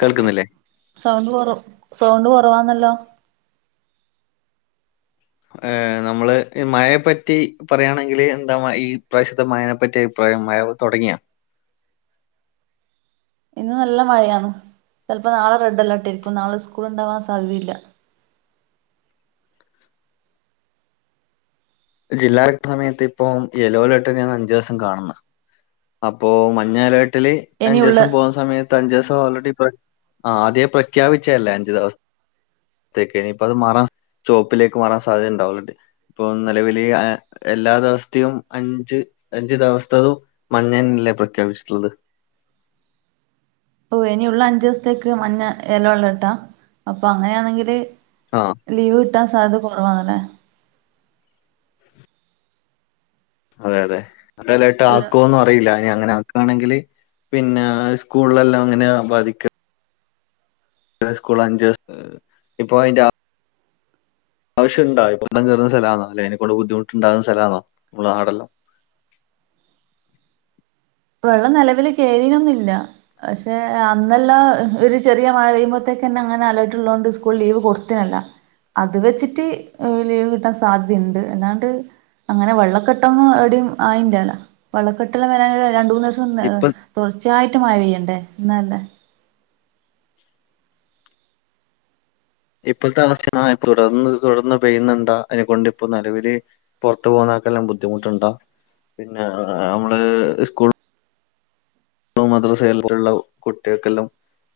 കേൾക്ക്ന്നില്ലേ സൗണ്ട് കൊറവ് സൗണ്ട് കൊറവാന്നല്ലോ ഏഹ് നമ്മള് ഈ മയെപ്പറ്റി പറയാണെങ്കില് എന്താ മ ഈ പ്രാശ്ത്തെ മയെപ്പറ്റി അഭി പ്രയം മായ തൊടങ്ങിയോ ഇന്ന് നല്ല മഴയാണ് ചെലപ്പോ നാളെ റെഡ് അലേർട്ടെരിക്കും നാള സ്കൂള് ഒണ്ടാവാം സാധ്യതയില്ല ജില്ലാ കലക്ടർ സമയത്ത് ഇപ്പം യെല്ലോ അലർട്ട് തന്നെന്ന അഞ്ച് ദോസം കാണ്ന്നെ അപ്പോ മഞ്ഞലർട്ടില് ഇനിയുള്ള അഞ്ച്സം പോവാ സമയത്ത് അഞ്ചോസം ഓൾറെഡി പ്ര ആദ്യെ പ്രഖ്യാപിച്ചല്ലേ അഞ്ച് ദോസ ത്തെക്കെ ഇനിപ്പത് മാറാം ചൊപ്പിലേക്ക് മാറാം സാധ്യത ഒണ്ട് ഓൾറെഡി നെലവിലെ അഹ് എല്ലാ ദെവസ്ത്തെയും അഞ്ച് അഞ്ച് ദെവസ്തതും മഞ്ഞൻല്ലേ പ്രഖ്യാപിച്ചിട്ട്ള്ളത് ഓഹ് ഇനിഒള്ള അഞ്ചോസ്ത്തേക്ക് മഞ്ഞ യെല്ലോ അലർട്ടാ അപ്പൊ അങ്ങനെയാന്നെങ്കില് ആഹ് ലീവ് കിട്ടാം സാധ്യത കൊറവാണ് അതെ അതെ റെഡ അലർട്ട് അല്ല ആക്കുവോന്ന് അറിയില്ല ഇനി അങ്ങന ആക്കാണെങ്കില് പിന്നെ സ്കൂളല്ലാം അങ്ങനെ ബാധിക് [unintelligible] സ്കൂള അഞ്ചോസ് അ ഇപ്പൊ അയ്‌ന്റ ആവശ്യുണ്ടാ വെള്ളം കയറ്ന്ന സ്ഥലാന്നല്ലെ അയ്നെക്കെ ബുദ്ദിമുട്ട്ണ്ടാവുന്ന സ്ഥലാന്നോ നമ്മള നാടെല്ലാം വെള്ളം നിലവില് കേറീനൊന്നുല്ല പക്ഷെ അന്നല്ല ഒരു ചെറിയ മഴ പെയ്യുമ്പോത്തേക്കന്നെ അങ്ങനെ അലർട്ട്ള്ളതൊണ്ട് സ്കൂൾ ലീവ് കൊടുത്തിനല്ല അത് വെച്ചിട്ട് എഹ് ലീവ് കിട്ടാൻ സാധ്യുണ്ട് എല്ലാണ്ട് അങ്ങനെ വെള്ളക്കെട്ടൊന്നും എവിഡിം ആയിറ്റാല്ല വെള്ളക്കെട്ട് മേലെ രണ്ട് മൂന്ന് സം ഇപ്പൊ തുടർച്ചയായിട്ട് മഴ പെയ്യണ്ടേ എന്നല്ലല്ലേ ഇപ്പത്തെ അവസ്ഥെന്നാ തുടർന്ന് തുടർന്ന് പെയ്യുന്നുണ്ട അതിനെകൊണ്ട് ഇപ്പോ നലവില് പുറത്ത് പോകുന്നക്കെല്ലാം ബുദ്ധിമുട്ടുണ്ട പിന്നെ നമ്മള് സ്കൂൾ മദ്രസൽള്ള കുട്ടികൾക്കെല്ലാം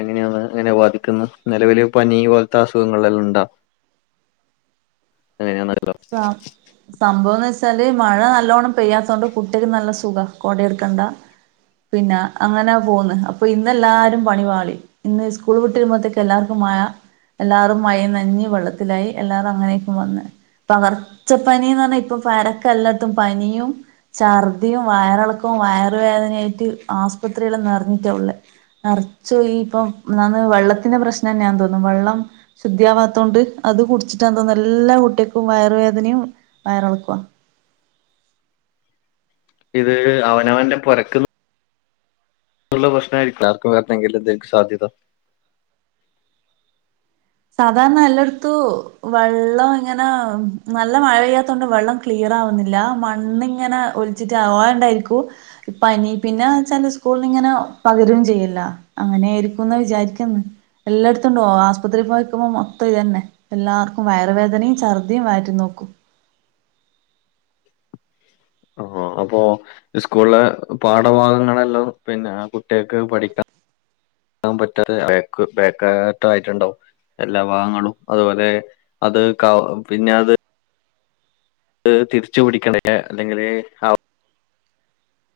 എങ്ങനെയാണ് അങ്ങനെ ബാധിക്കുന്നത് നിലവില് പനി പോലത്തെ അസുഖങ്ങളെല്ലാം ഉണ്ടാ അങ്ങനെ നടക്കുക ആഹ് സംഭവംന്ന് വെച്ചാല് മഴ നലോണ്ണം പെയ്യാതോണ്ട് കുട്ട്യാക്ക് നല്ല സുഖ കൊടിം ഇട്ക്കണ്ട പിന്നെ അങ്ങനാ പോവുന്ന് അപ്പൊ ഇന്നെല്ലാരും പണിപാളി ഇന്ന് സ്കൂള് വിട്ട് വരുമ്പോത്ത്ക്ക് എല്ലാർക്കും മഴ എല്ലാറും മഴ ന്നഞ്ഞ് വെള്ളത്തിലായി എല്ലാറും അങ്ങനെയക്കും വന്ന് പകർച്ചപ്പനിയന്ന് ഞ്ഞാ ഇപ്പൊ പരക്കെ എല്ലത്തും പനിയും ഛർദിയും വയറളക്കും വയറുവേദനയായിട്ട് ആസ്പത്രിയില് നിറഞ്ഞിട്ട ഉള്ള മറ്ച്ചു ഇപ്പംന്ന് വെള്ളത്തിന്റെ പ്രശ്നം തന്നെന്ന് തോന്നുന്നു വെള്ളം ശുദ്ധിയവാതോണ്ട് അത് കുടിച്ചിട്ടാ തോന്നുന്നു എല്ലാ കുട്ടിക്കും വയറുവേദനിം വയറളകുവ ഇത് അവനവന്റെ പോരക്ക് ഉള്ള പ്രശ്നമായിരിക്ക ആക്കും വരണമെങ്കിലും സാധ്യത സാധാരണ എല്ലാട്ത്തും വെള്ളം ഇങ്ങനെ നല്ല മഴ പെയ്യാത്തോണ്ട് വെള്ളം ക്ലിയർ ആവുന്നില്ല മണ്ണിങ്ങനെ ഒലിച്ചിട്ട് ആവോണ്ടായിരിക്കു പ്പനി പിന്നെ വെച്ചാ സ്കൂളില് ഇങ്ങനെ പകരും ചെയ്യല്ല അങ്ങനെ ആയിരിക്കുന്ന് വിചാരിക്ക്ന്ന് എല്ലായിടത്തുണ്ടോ ആസുപത്രിയിൽ പോ ക്കുമ്പോ മൊത്തം ഇതന്നെ എല്ലാർക്കും വയറ് വേദനിം ഛർതിം വയറ്റു നോക്കും ആഹ് അപ്പോ സ്കൂളില് പാഠഭാഗങ്ങളെല്ലാം പിന്നെ കുട്ടികൾക്ക് പഠിക്കാ ൻ പറ്റാതെ ബക്ക് ബേക്കാറ്റ ആയിട്ടുണ്ടാവു എല്ലാ ഭാഗങ്ങളും അതുപോലെ അത് ക പിന്നെ അത് തിരിച്ചു പിടിക്കണക്കെ അല്ലെങ്കില്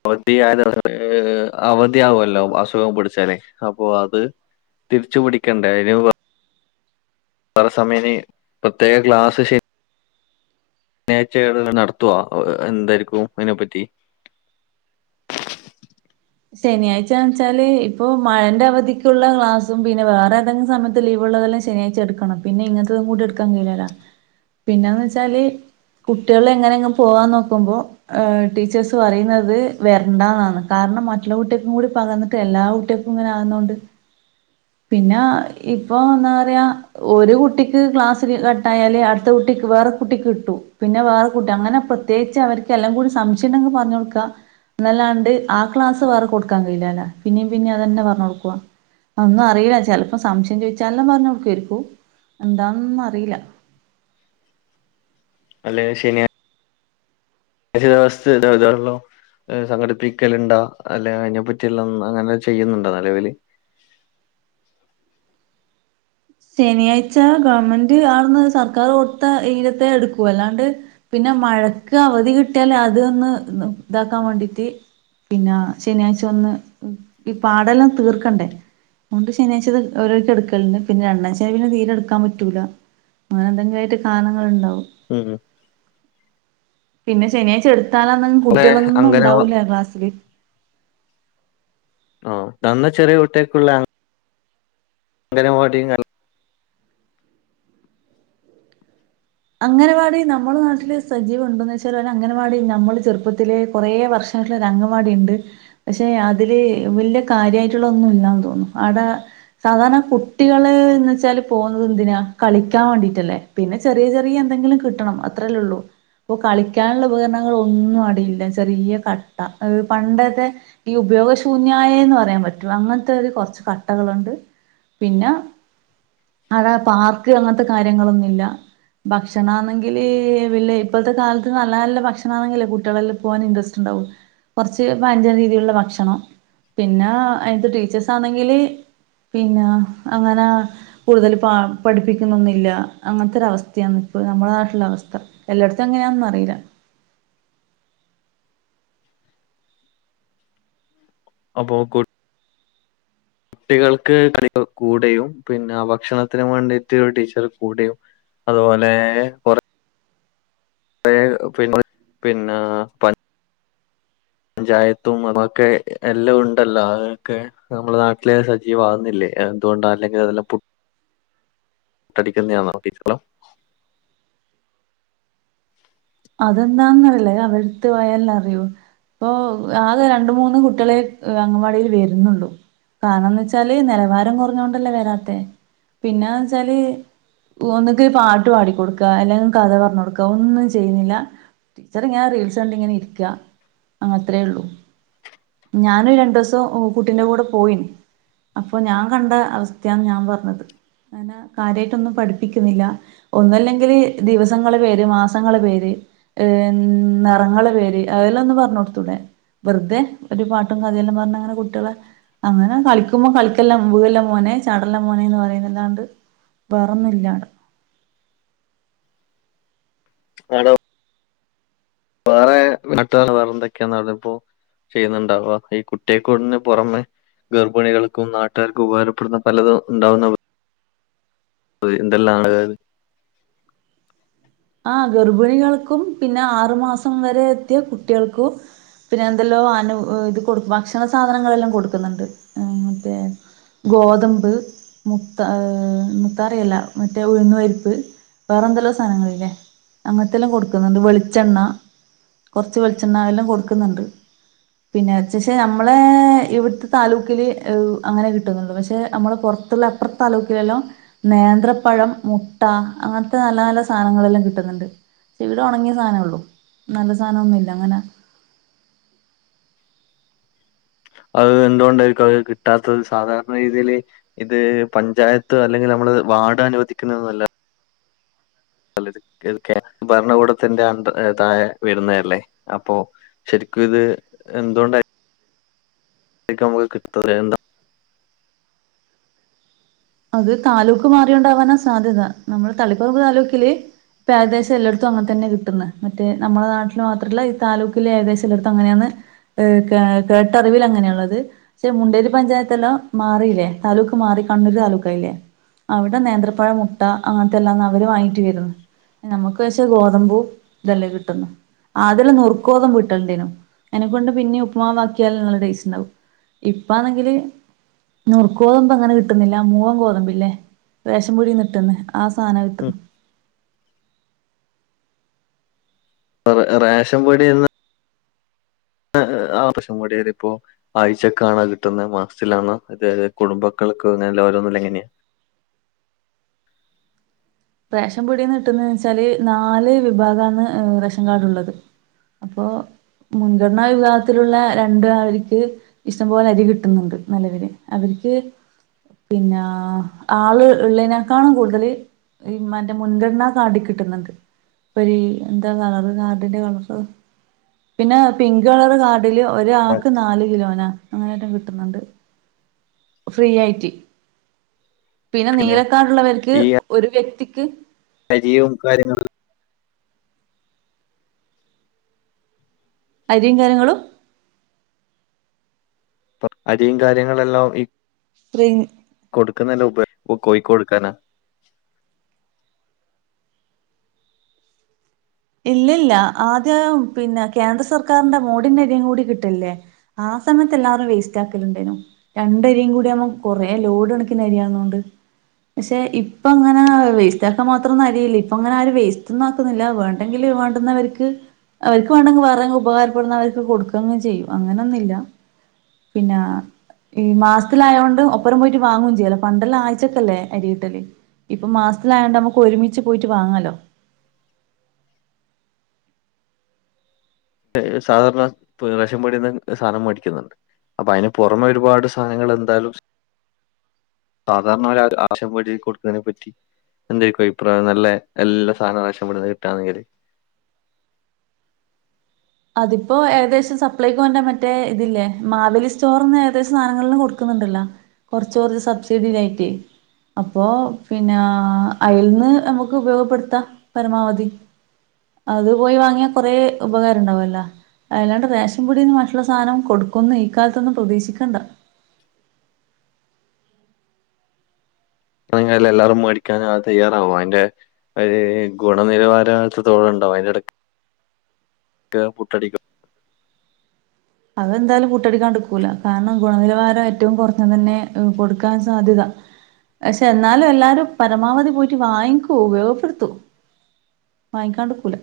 [unintelligible] അവധിയവുല്ലോ അസുഖം പിടിച്ചാല് അപ്പൊ അത് തിരിച്ചു പിടിക്കണ്ടേ അയിന് വേറെ സമയനി പ്രത്യക ക്ലാസ്സ് ശ നേച്ചകൾ നടത്തുവ എന്തായിരിക്കും അയിനെപ്പറ്റി ശനിയാഴ്ചന്ന് വെച്ചാല് ഇപ്പൊ മഴന്റെ അവധിക്കുള്ള ക്ലാസ്സും പിന്നെ വേറെ ഏതെങ്കും സമയത്ത് ലീവ് ഉള്ളതെല്ലാം ശനിയാഴ്ച എട്ക്കണം പിന്നെ ഇങ്ങക്ക് കൂടി ഇട്ക്കാൻ കയിലലോ പിന്നെന്ന് വെച്ചാല് കുട്ട്യാള് എങ്ങനെങ്ങ് പോവാൻ നോക്കുമ്പോ ടീച്ചേഴസ് പറയുന്നത് വരണ്ടന്നാണ് കാരണം ച്ചില കുട്ട്യാക്കു കൂടി പകർന്ന്ട്ട് എല്ലാ കുട്ട്യാക്കും ഇങ്ങനെ ആവുനോണ്ട് പിന്ന ഇപ്പൊ എന്ന റയാ ഒരു കുട്ടിക്ക് ക്ലാസ് കട്ടായാല് അടുത്ത കുട്ടിക്ക് വേറെ കുട്ടിക്ക് കിട്ടും പിന്നെ വേറെ കുട്ടി അങ്ങനെ പ്രത്യേകിച്ച് അവർക്ക് എല്ലാം കൂടി സംശയം ഉണ്ടെങ്കി പറഞ്ഞോട്ക്കാ എന്നല്ലാണ്ട് ആഹ് ക്ലാസ്സ്‌ വേറെ കൊടുക്കാൻ കഴിയുല്ലല്ലേ പിന്നേ പിനിം അതന്നെ പറഞ്ഞോട്കൊ ഒന്നും അറിയില്ല ചിലപ്പോ സംശയം ചോദിച്ചാെല്ലാം പറഞ് കൊടുക്കരിക്കു എന്താന്നും അറില്ല അല്ലെ ശനിയ [unintelligible] സംഘടിപ്പിക്കലുണ്ട അല്ലെ അതിനെപ്പറ്റിയല്ല അങ്ങനെ ചെയ്യുന്നുണ്ടോ നെലവില് ശനിയാഴ്ച ഗവൺമെന്റ് അവിടുന്ന് സർക്കാർ കൊടുത്ത ഇരത്തെ എടുക്കൂ അല്ലാണ്ട് പിന്നെ മഴക്ക് അവധി കിട്ടിയാൽ അതൊന്ന് ഇതാക്കാൻ വേണ്ടിട്ട് പിന്നെ ശനിയാഴ്ച വന്ന് ഈ പാടെല്ലാം തീർക്കണ്ടേ അുകൊണ്ട് ശനിയാഴ്ച അത്ഓരോർക്ക് എടുക്കലുണ്ട് പിന്നെ രണ്ടാം ശനി പിന്നെ തീരെടുക്കാൻ പറ്റൂല അങ്ങനെ എന്തെങ്കിലും ആയിട്ട് കാനണങ്ങൾണ്ടാവും ഉം ഉം പിന്നെ ശനിയാഴ്ച എടുത്താലന്ന കുട്ടികളൊന്നും അംഗന ഉണ്ടാവില്ല ക്ലാസ്സില് ഓഹ് നന്ന ചെറിയ കുട്ടേക്കുള്ള അങ്ങനവാടി അങ്ങനവാടി നമ്മുടെ നാട്ടില് സജീവംണ്ടന്ന് വെച്ചാൽ അങ്ങനവാടി നമ്മൾ ചെറുപ്പത്തിലെ കുറെ വർഷം [unintelligible] അങ്ങവാടി ഉണ്ട് പക്ഷെ അതില് വല്യ കാര്യമായിട്ടുള്ള ഒന്നുംല്ലാന്ന് തോന്നുന്നു ആട സാധാരണ കുട്ടികള് എന്ന് വെച്ചാല് പോകുന്നത് എന്തിനാ കളിക്കാൻ വേണ്ടീട്ടല്ലേ പിന്നെ ചെറിയ ചെറിയ ചെറിയ എന്തെങ്കിലും കിട്ടണം അത്രേല്ലേ ഉള്ളൂ ഇപ്പൊ കളിക്കാനുള്ള ഉപകരണങ്ങൾ ഒന്നും അടിയില്ല ചെറിയ കട്ട പണ്ടത്തെ ഈ ഉപയോഗശൂന്യായന്ന് പറയാൻ പറ്റൂ അങ്ങനത്തെ ഒരു കുറച്ച് കട്ടകളുണ്ട് പിന്നെ അടെ പാർക്ക് അങ്ങനത്തെ കാര്യങ്ങളൊന്നുല്ല ഭക്ഷണ ആണെങ്കില് വല്ല ഇപ്പോഴത്തെ കാലത്ത് നല്ല നല്ല ഭക്ഷണ ആണെങ്കല്ലേ കുട്ടികളെല്ലാം പോകവാൻ ഇൻറസ്റ്റ് ഉണ്ടാവും കുറച്ച് പയഞ്ചൻ രീതിയിലുള്ള ഭക്ഷണം പിന്നെ അയിത്തെ ടീച്ചേഴ്സ് ആണെങ്കില് പിന്നെ അങ്ങനെ കൂടുതൽ പ പഠിപ്പിക്കുന്നൊന്നില്ല അങ്ങനത്തെ ഒരവസ്ഥ [unintelligible] ഇപ്പോൾ നമ്മുടെ നാട്ടില അവസ്ഥ എല്ലായിടത്തും എങ്ങനെയാണന്ന അറിയില്ല [unintelligible] കുട്ടികൾക്ക് [unintelligible] കൂടെയും പിന്നെ ഭക്ഷണത്തിന് വേണ്ടിയിട്ട് ഒരു ടീച്ചർ കൂടെയും അതുപോലെ കൊറ [unintelligible] പഞ്ചായത്തും ഒക്കെ എല്ലാം ഉണ്ടല്ലോ അതൊക്കെ നമ്മളുടെ നാട്ടില് സജീവകുന്നില്ലേ എന്തുകൊണ്ട അല്ലെങ്കിൽ അതെല്ലാം [unintelligible] അതെന്താന്നറില്ലേ അവരുടെടുത്ത് പോയല്ല അറിയു ഇപ്പൊ ആകെ രണ്ട് മൂന്ന് കുട്ടികളെ അങ്കൻവാടിയിൽ വരുന്നുള്ളൂ കാരണംന്ന് വെച്ചാല് നിലവാരം കുറഞ്ഞോണ്ടല്ലേ വരാത്ത പിന്നെന്ന് വച്ചാല് ഒന്നക്ക് പാട്ട് പാടി കൊടുക്കുക അല്ലെങ്കിൽ കഥ പറഞ്ഞു കൊടുക്കുക ഒന്ന് ചെയ്യുന്നില്ല ടീച്ചർ ഇങ്ങനെ റീൽസ് കണ്ടങ്ങനെ ഇരിക്ക അത്രേ ഉള്ളൂ ഞാന് രണ്ടുവസം കുട്ടിന്റെ കൂടെ പോയിന് അപ്പൊ ഞാൻ കണ്ട അവസ്ഥയാണ് ഞാൻ പറഞ്ഞത് അങ്ങനെ കാര്യമായിട്ട് ഒന്നും പഠിപ്പിക്കുന്നില്ല ഒന്നല്ലെങ്കില് ദിവസങ്ങളെ പേര് മാസങ്ങ മാസങ്ങളെ പേര് നിറങ്ങളെ പേര് അതെല്ലാം ഒന്ന് പറഞ്ഞു കൊടുത്തൂടെ വെറുതെ ഒരു പാട്ടും കഥല്ലാം പറഞ്ഞ് അങ്ങനെ കുട്ടികളെ അങ്ങനെ കളിക്കുമ്പോ കളിക്കെല്ലാ വീഴല്ലാ മോനെ ചടെല്ലാം മോനെന്ന് പറയുന്നല്ലാണ്ട് വേറന്നില്ലാണ്ട് ആണോ വേറെ നാട്ടാണ് വേറെ എന്തൊക്കെയാ നട ത് ഇപ്പോ ചെയ്യുന്നുണ്ടാവ ഈ കുട്ടിയെക്കൂടിന് പുറമെ ഗർഭിണികൾക്കും നാട്ടുകാർക്കും ഉപകാരപ്പെടുന്ന പലതും ഉണ്ടാവുന്ന അഹ് എന്തെല്ലാണ് ആഹ് ഗർഭിണികൾക്കും പിന്നെ ആറു മാസം വരെ എത്തിയ കുട്ടികൾക്കും പിന്നെ എന്തെല്ലോ ആനു ഇത് കൊ ഭക്ഷണ സാധനങ്ങളെല്ലാം കൊടുക്കുന്നുണ്ട് ഉം അതേ ഗോതമ്പ് മുത്ത മുത്താറിയല്ല മറ്റേ ഉഴന്ന് പരിപ്പ് വേറെ എന്തെല്ലോ സാധനങ്ങളില്ലേ അങ്ങനത്തെല്ലാം കൊടുക്കുന്നുണ്ട് വെളിച്ചെണ്ണ കുറച്ച് വെളിച്ചെണ്ണെ ആയാലും കൊടുക്കുന്നുണ്ട് പിന്നെ [unintelligible] നമ്മളെ ഇവിടുത്തെ താലൂക്കിൽ അങ്ങനെ കിട്ടുന്നുള്ളൂ പക്ഷേ നമ്മൾ പുറ ത്തുള്ളപ്പുറത്തെ താലൂക്കിലെല്ലാം നേന്ത്രപ്പഴം മുട്ട അങ്ങനത്തെ നല്ല നല്ല സാധനങ്ങളെല്ലാം കിട്ട കിട്ടുന്നുണ്ട് ഇവിടെ ഉണങ്ങിയ സാധനേള്ളൂ നല്ല സാധനം ഒന്നുല്ല അങ്ങനെ അത് എന്തുകൊണ്ടായിരിക്കും അത് കിട്ടാത്തത് സാധാരണ രീതിയില് ഇത് പഞ്ചായത്ത് അല്ലെങ്കിൽ നമ്മള് വാർഡ് അനുവദിക്കുന്നതല്ല [unintelligible] ഭരണകൂടത്തിന്റെ അ താഴെ വരുന്നതല്ലേ അപ്പൊ ശരിക്കും ഇത് എന്തുകൊണ്ടാ- [unintelligible] അത് താലൂക്ക് മാറിയത് കൊണ്ടാകാനാ സാധ്യത നമ്മൾ തളിപ്പറമ്പ് താലൂക്കില് ഇപ്പൊ ഏകദേശം എല്ലായിടത്തും അങ്ങന തന്നെ കിട്ടുന്നത് മറ്റേ നമ്മുടെ നാട്ടിൽ മാത്രമല്ല ഈ താലൂക്കിലെ ഏകദേശം എല്ലായിടത്തും അങ്ങനെയാണ് ഏഹ് കേട്ടറിവിൽ അങ്ങനെയുള്ളത് പക്ഷെ മുണ്ടേരി പഞ്ചായത്തെല്ലാം മാറിയില്ലേ താലൂക്ക് മാറി കണ്ണൂര് താലൂക്ക് [unintelligible] അവിടെ നേന്ത്രപ്പഴം മുട്ട അങ്ങനത്തെ എല്ലാം അവര് വാങ്ങിട്ട് വരുന്നു നമ്മുക്ക് പക്ഷേ ഗോതമ്പൂ ഇതെല്ലെ കിട്ടുന്നു അതില് നുറുക്ക് ഗോതമ്പ് വിട്ടണ്ടേനോ [unintelligible] പിന്നെ ഉപ്പ്മാവാക്കിയാൽ നല്ല ടേസ്റ്റ് ഉണ്ടാവും ഇപ്പാണെങ്കില് നുറുക്ക് ഗോതമ്പ് അങ്ങനെ കിട്ടുന്നില്ല മൂവ ഗോതമ്പില്ലേ റേഷൻപൊടിന്ന് കിട്ടന്ന് ആ സാധനം കിട്ടുന്നു [unintelligible] റേഷൻ പൊടിന്ന് [unintelligible] ഇപ്പോ ആഴ്ചക്കാണോ കിട്ടുന്നത് മാസത്തിലാണോ അതത് കുടുംബക്കൾക്ക് അങ്ങനെ ഓരോന്നും എങ്ങനെയാ റേഷൻ പൊടിന്ന് കിട്ടുന്ന വെച്ചാല് നാല് വിഭാഗാന്ന് റേഷൻ കാർഡിലുള്ളത് അപ്പോ മുൻഗണനാ വിഭാഗത്തിലുള്ള രണ്ട് [unintelligible] ഇഷ്ടം പോലെ അരി കിട്ടുന്നുണ്ട് നിലവില് അവർക്ക് പിന്നെ ആള് ഉള്ളതിനേക്കാള് കൂടുതല് മറ്റെ മുൻഗണന കാർഡിൽ കിട്ടുന്നുണ്ട് ഇപ്പഴ് ഇ എന്താ കളറ് കാർഡിന്റെ കളറ് പിന്നെ പിങ്ക് കളർ കാർഡില് ഒരാൾക്ക് നാല് കിലോന അങ്ങനെയട്ടും കിട്ടുന്നുണ്ട് ഫ്രീ ആയിട്ട് പിന്നെ നീലക്കാർടുള്ളവർക്ക് ഈ ഒരു വ്യക്തിക്ക് അരിയും കാര്യങ്ങളും അരിയും കാര്യങ്ങളും ഇപ്പ അരിയും കാര്യങ്ങളെല്ലാം ഈ [unintelligible] കൊടുക്കുന്നതിന് മുൻപെ കോഴിക്ക് കൊടുക്കാനാ ഇല്ലില്ല ആദ്യം പിന്നെ കേന്ദ്ര സർക്കാരിന്റെ മോദിന്റെ അരി കൂടി കിട്ടില്ലേ ആ സമയത്ത് എല്ലാവരും വേസ്റ്റ് ആക്കലുണ്ടേനോ രണ്ടരിയും കൂടിയാവുമ്പം കുറെ ലോഡ് കണക്കിന് അരിയാവുന്നൊണ്ട് പക്ഷെ ഇപ്പ അങ്ങനെ വേസ്റ്റാക്കാൻ മാത്രം ഒന്നും അരിയില്ല ഇപ്പ അങ്ങനെ ആരും വേസ്റ്റൊന്നും ആക്കുന്നില്ല വേണ എന്തെങ്കിലും വേണ്ടുന്നവർക്ക് അവർക്ക് വേണ്ടെങ്കിൽ വേറെങ്കില ഉപകാരപ്പെടുന്ന അവർക്ക് കൊടുക്കങ്ങ് ചെയ്യും അങ്ങനെയൊന്നുമില്ല പിന്നെ ഈ മാസത്തിലായുണ്ട് ഒപ്പറം പോയിട്ട് വാങ്ങും ചെയ്യല്ല പണ്ടല്ലാം ആഴ്ചൊക്കല്ലേ അരി കീട്ടല് ഇപ്പം മാസത്തിലായണ്ട് നമുക്ക് ഒരുമിച്ച് പോയിട്ട് വാങ്ങല്ലോ ഏ സാധാരണ റഷൻ പിടിന്ന് സാധനം മേടിക്കുന്നുണ്ട് അപ്പൊ അയിന് പുറമെ ഒരുപാട് സാനങ്ങൾ എന്താലും സാധാരണ ഒര് ആര് ആശപിടി കൊടുത്തെനെ പറ്റി എന്തരിക്കും അഭിപ്രായം നല്ലേ എല്ലാ സാന റേഷൻപിടിന്ന് കിട്ടുകന്നെങ്കില് അതിപ്പോ ഏകദേശം സപ്ലൈക്കൊന്റെ മറ്റേ ഇതില്ലേ മാവലി സ്റ്റോറിന്ന് ഏകദേശം സാനങ്ങൾ എല്ലാം കൊടുക്കുന്നുണ്ടല്ലോ കുറച്ച് കുറച്ച് സബ്സിഡി ടായിറ്റ് അപ്പോ പിന്നെ അയൽന്ന് നമുക്ക് ഉപയോഗപ്പെടുത്താം പരമാവധി അത് പോയി വാങ്ങിയ കുറെ ഉപകാര ഉണ്ടാവല്ല അല്ലാണ്ട്റേഷൻപിടിന്ന് മറ്റുള്ള സാനം കൊടുക്കുന്ന് ഈ കാലത്തൊന്നും പ്രതീക്ഷിക്കണ്ട അത്‌ എങ്ങനെ എല്ലാ എല്ലാരും മേടിക്കാഞ തയ്യാറാവൊ അയിന്റെ ഒരെ ഗുണനിലവാര എത്രത്തൊളാം ഉണ്ടാവും അയിന്റെഎടാക്ക്‌ പുട്ടടിക്കും അത് എന്തായാലും പൂട്ടടിക്കാണ്ട്ക്കൂല കാരണം ഗുണനിലവാരം ഏറ്റവും കുറഞ്ഞു തന്നെ കൊടുക്കാൻ സാധ്യത പഷെ എന്നാലും എല്ലാരും പരമാവധി പോയിട്ട് വാങ്ങിക്കൂ ഉപയോഗപ്പെടുത്തും വാങ്ങിക്കാണ്ട്ക്കൂല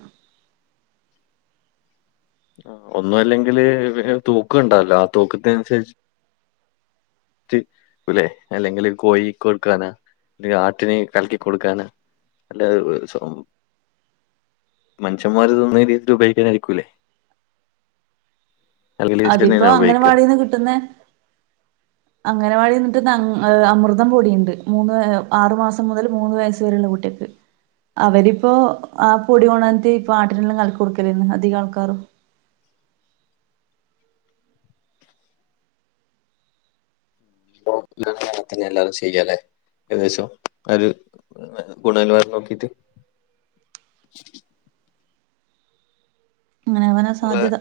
ഒന്നും അല്ലെങ്കില് വെ ഏ തൂക്കണ്ടാല്ലോ ആ തൂക്കത്തിന് അനുസരിച്ച് കുല്ലെ അല്ലെങ്കിൽ കോയി കൊടുക്കാനാ അല്ലെ ആട്ടിനെ കലക്കി കൊടുക്കാന് നല്ലേ സോ മനിഷന്മാര് തിന്നുന്നെൽ ഏറ്റും ഉപയോഗിക്കാനായിരിക്കൂല്ലേ അല്ലേലെച്ച്ട്ടന്നെ എങ്ങന ഉപയോഗിക്ക എന്ന് കിട്ടുന്നെ [inaudible] അങ്ങനവാടി കിട്ടുന്ന അമ് ആ അമൃതം പൊടിയുണ്ട് മൂന്ന് ആറു മാസം മുതൽ മൂന്ന് വയസ്സ് വരെയുള്ള കുട്ടിക്ക് അവരിപ്പൊ ആ പൊടി ഓണത്തിപ്പൊ ആട്ടിനെല്ലാം കലക്കി കൊടുക്കലെന്ന് അധികം ആൾക്കാരും ഇപ്പൊ ഇങ്ങനെ തന്നെ മിക്കലും എല്ലാരും ചെയ്യാല്ലേ ഏകദേശം ഒരു ഗുണനിലവാരം നോക്കീട്ട് അങ്ങനെ അവാനാ ഉള്ള സാധ്യത